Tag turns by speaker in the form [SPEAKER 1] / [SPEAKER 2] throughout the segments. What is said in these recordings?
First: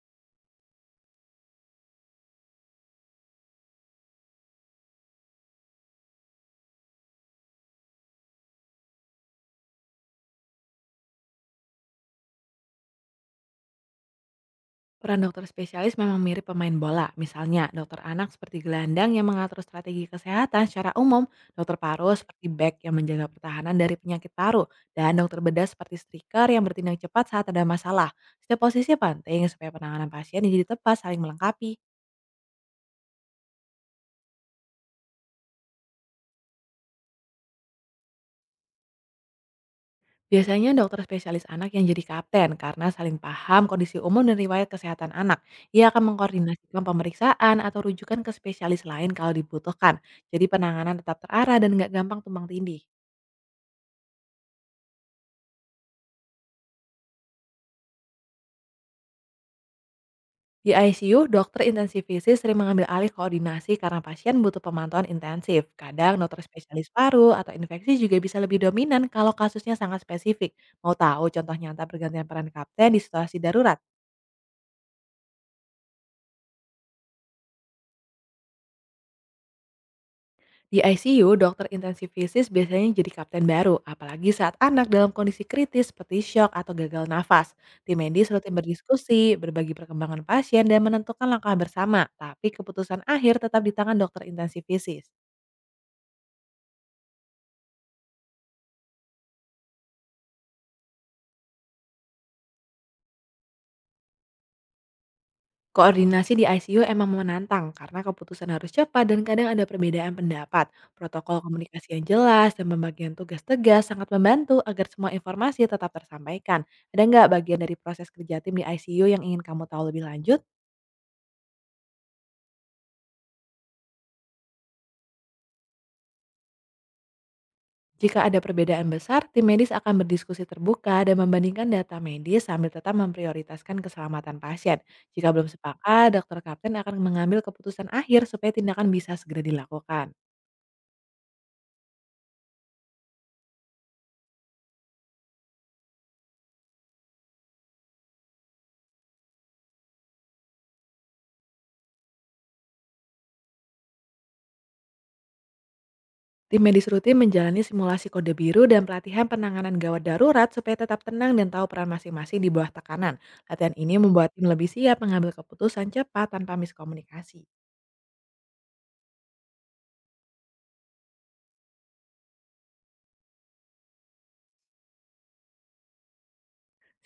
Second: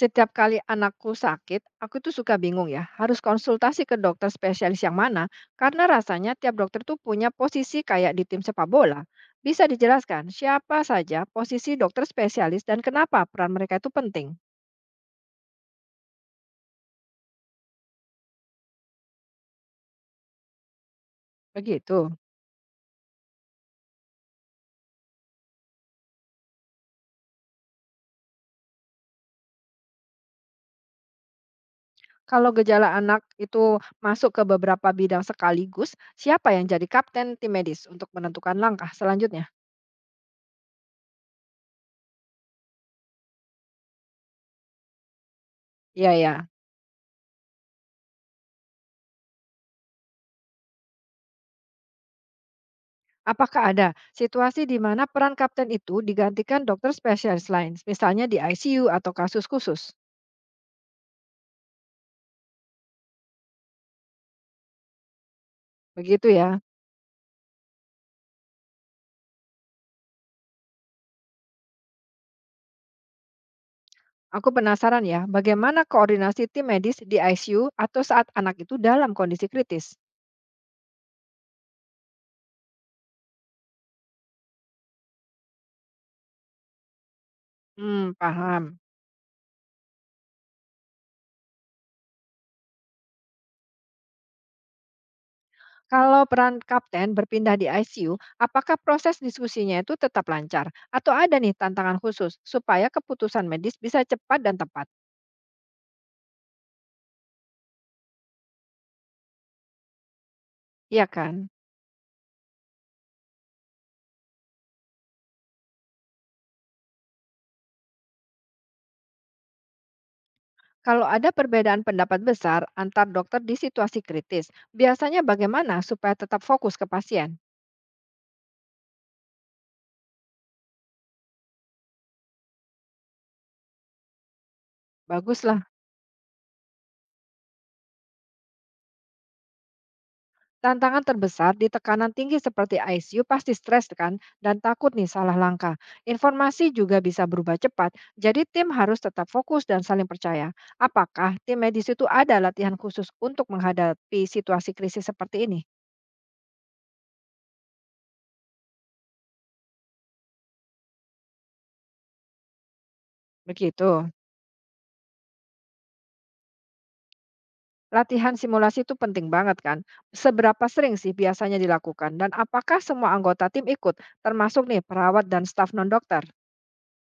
[SPEAKER 1] Setiap kali anakku sakit, aku tuh suka bingung ya, harus konsultasi ke dokter spesialis yang mana, karena rasanya tiap dokter tuh punya posisi kayak di tim sepak bola. Bisa dijelaskan siapa saja posisi dokter spesialis dan kenapa peran mereka itu penting?
[SPEAKER 2] Peran dokter spesialis memang mirip pemain bola. Misalnya, dokter anak seperti gelandang yang mengatur strategi kesehatan secara umum, dokter
[SPEAKER 1] Begitu.
[SPEAKER 2] paru seperti back yang menjaga pertahanan dari penyakit paru, dan dokter bedah seperti striker yang bertindak cepat saat ada masalah. Setiap posisi penting supaya penanganan pasien yang jadi tepat saling melengkapi.
[SPEAKER 1] Kalau gejala anak itu masuk ke beberapa bidang sekaligus, siapa yang jadi kapten tim medis untuk menentukan langkah selanjutnya?
[SPEAKER 2] Biasanya dokter spesialis anak yang jadi kapten karena saling paham kondisi umum dan riwayat kesehatan anak. Ia akan
[SPEAKER 1] Iya ya.
[SPEAKER 2] mengkoordinasikan pemeriksaan atau rujukan ke spesialis lain kalau dibutuhkan. Jadi penanganan tetap terarah dan nggak gampang tumbang tindih.
[SPEAKER 1] Apakah ada situasi di mana peran kapten itu digantikan dokter spesialis lain, misalnya di ICU atau kasus khusus?
[SPEAKER 2] Di ICU, dokter intensivisis sering mengambil alih koordinasi karena pasien butuh pemantauan intensif. Kadang
[SPEAKER 1] Begitu
[SPEAKER 2] dokter
[SPEAKER 1] ya.
[SPEAKER 2] spesialis paru atau infeksi juga bisa lebih dominan kalau kasusnya sangat spesifik. Mau tahu contoh nyata pergantian peran kapten di situasi darurat?
[SPEAKER 1] Aku penasaran ya, bagaimana koordinasi tim medis di ICU atau saat anak itu dalam kondisi kritis?
[SPEAKER 2] Di ICU, dokter intensivisis biasanya jadi kapten baru, apalagi saat anak dalam kondisi kritis seperti shock atau gagal nafas. Tim
[SPEAKER 1] Hmm,
[SPEAKER 2] medis rutin
[SPEAKER 1] paham.
[SPEAKER 2] berdiskusi, berbagi perkembangan pasien, dan menentukan langkah bersama, tapi keputusan akhir tetap di tangan dokter intensivisis.
[SPEAKER 1] Kalau peran kapten berpindah di ICU, apakah proses diskusinya itu tetap lancar? Atau ada nih tantangan khusus supaya keputusan medis bisa cepat dan tepat?
[SPEAKER 2] Koordinasi di ICU emang menantang karena keputusan harus cepat dan kadang ada perbedaan pendapat.
[SPEAKER 1] Iya
[SPEAKER 2] Protokol
[SPEAKER 1] kan?
[SPEAKER 2] komunikasi yang jelas dan pembagian tugas tegas sangat membantu agar semua informasi tetap tersampaikan. Ada nggak bagian dari proses kerja tim di ICU yang ingin kamu tahu lebih lanjut?
[SPEAKER 1] Kalau ada perbedaan pendapat besar antar dokter di situasi kritis, biasanya bagaimana supaya tetap fokus ke pasien?
[SPEAKER 2] Jika ada perbedaan besar, tim medis akan berdiskusi terbuka dan membandingkan data medis sambil tetap memprioritaskan keselamatan pasien. Jika belum
[SPEAKER 1] Baguslah.
[SPEAKER 2] sepakat, dokter kapten akan mengambil keputusan akhir supaya tindakan bisa segera dilakukan.
[SPEAKER 1] Tantangan terbesar di tekanan tinggi seperti ICU pasti stres kan dan takut nih salah langkah. Informasi juga bisa berubah cepat, jadi tim harus tetap fokus dan saling percaya. Apakah tim medis itu ada latihan khusus untuk menghadapi situasi krisis seperti ini?
[SPEAKER 2] Tim medis rutin menjalani simulasi kode biru dan pelatihan penanganan gawat darurat supaya tetap tenang dan tahu peran masing-masing di bawah tekanan. Latihan ini
[SPEAKER 1] Begitu.
[SPEAKER 2] membuat tim lebih siap mengambil keputusan cepat tanpa miskomunikasi.
[SPEAKER 1] Latihan simulasi itu penting banget kan? Seberapa sering sih biasanya dilakukan? Dan apakah semua anggota tim ikut, termasuk nih perawat dan staf non-dokter?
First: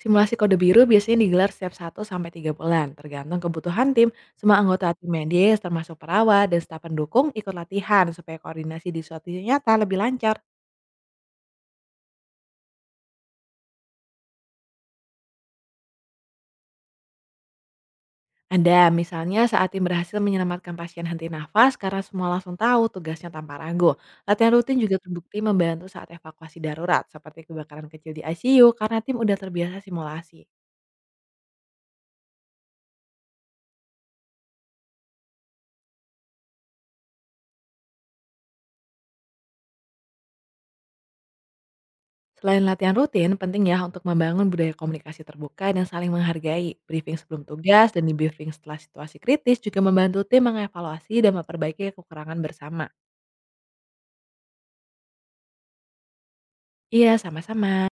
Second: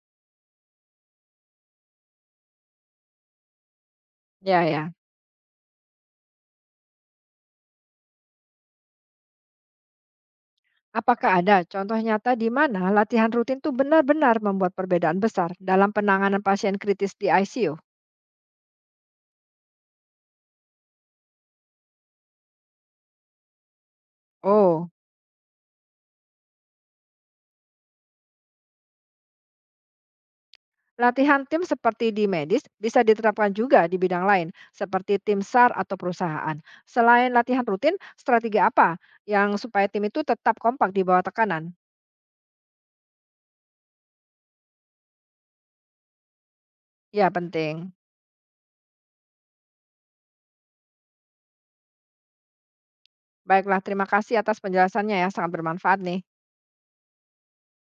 [SPEAKER 2] Simulasi kode biru biasanya digelar setiap satu sampai tiga bulan, tergantung kebutuhan tim. Semua
[SPEAKER 1] Ya,
[SPEAKER 2] anggota
[SPEAKER 1] ya.
[SPEAKER 2] tim medis, termasuk perawat dan staf pendukung, ikut latihan supaya koordinasi di suatu nyata lebih lancar.
[SPEAKER 1] Apakah ada contoh nyata di mana latihan rutin tuh benar-benar membuat perbedaan besar dalam penanganan pasien kritis di ICU?
[SPEAKER 2] Ada, misalnya saat tim berhasil menyelamatkan pasien henti nafas karena semua langsung tahu tugasnya tanpa ragu. Latihan rutin
[SPEAKER 1] Oh,
[SPEAKER 2] juga terbukti membantu saat evakuasi darurat, seperti kebakaran kecil di ICU karena tim udah terbiasa simulasi.
[SPEAKER 1] latihan tim seperti di medis bisa diterapkan juga di bidang lain, seperti tim SAR atau perusahaan. Selain latihan rutin, strategi apa yang supaya tim itu tetap kompak di bawah tekanan?
[SPEAKER 2] Selain latihan rutin, penting ya untuk membangun budaya komunikasi terbuka dan saling menghargai. Briefing
[SPEAKER 1] Ya,
[SPEAKER 2] sebelum tugas
[SPEAKER 1] penting.
[SPEAKER 2] dan debriefing setelah situasi kritis juga membantu tim mengevaluasi dan memperbaiki kekurangan bersama.
[SPEAKER 1] Baiklah, terima kasih atas penjelasannya ya, sangat bermanfaat nih.
[SPEAKER 2] Iya, sama-sama.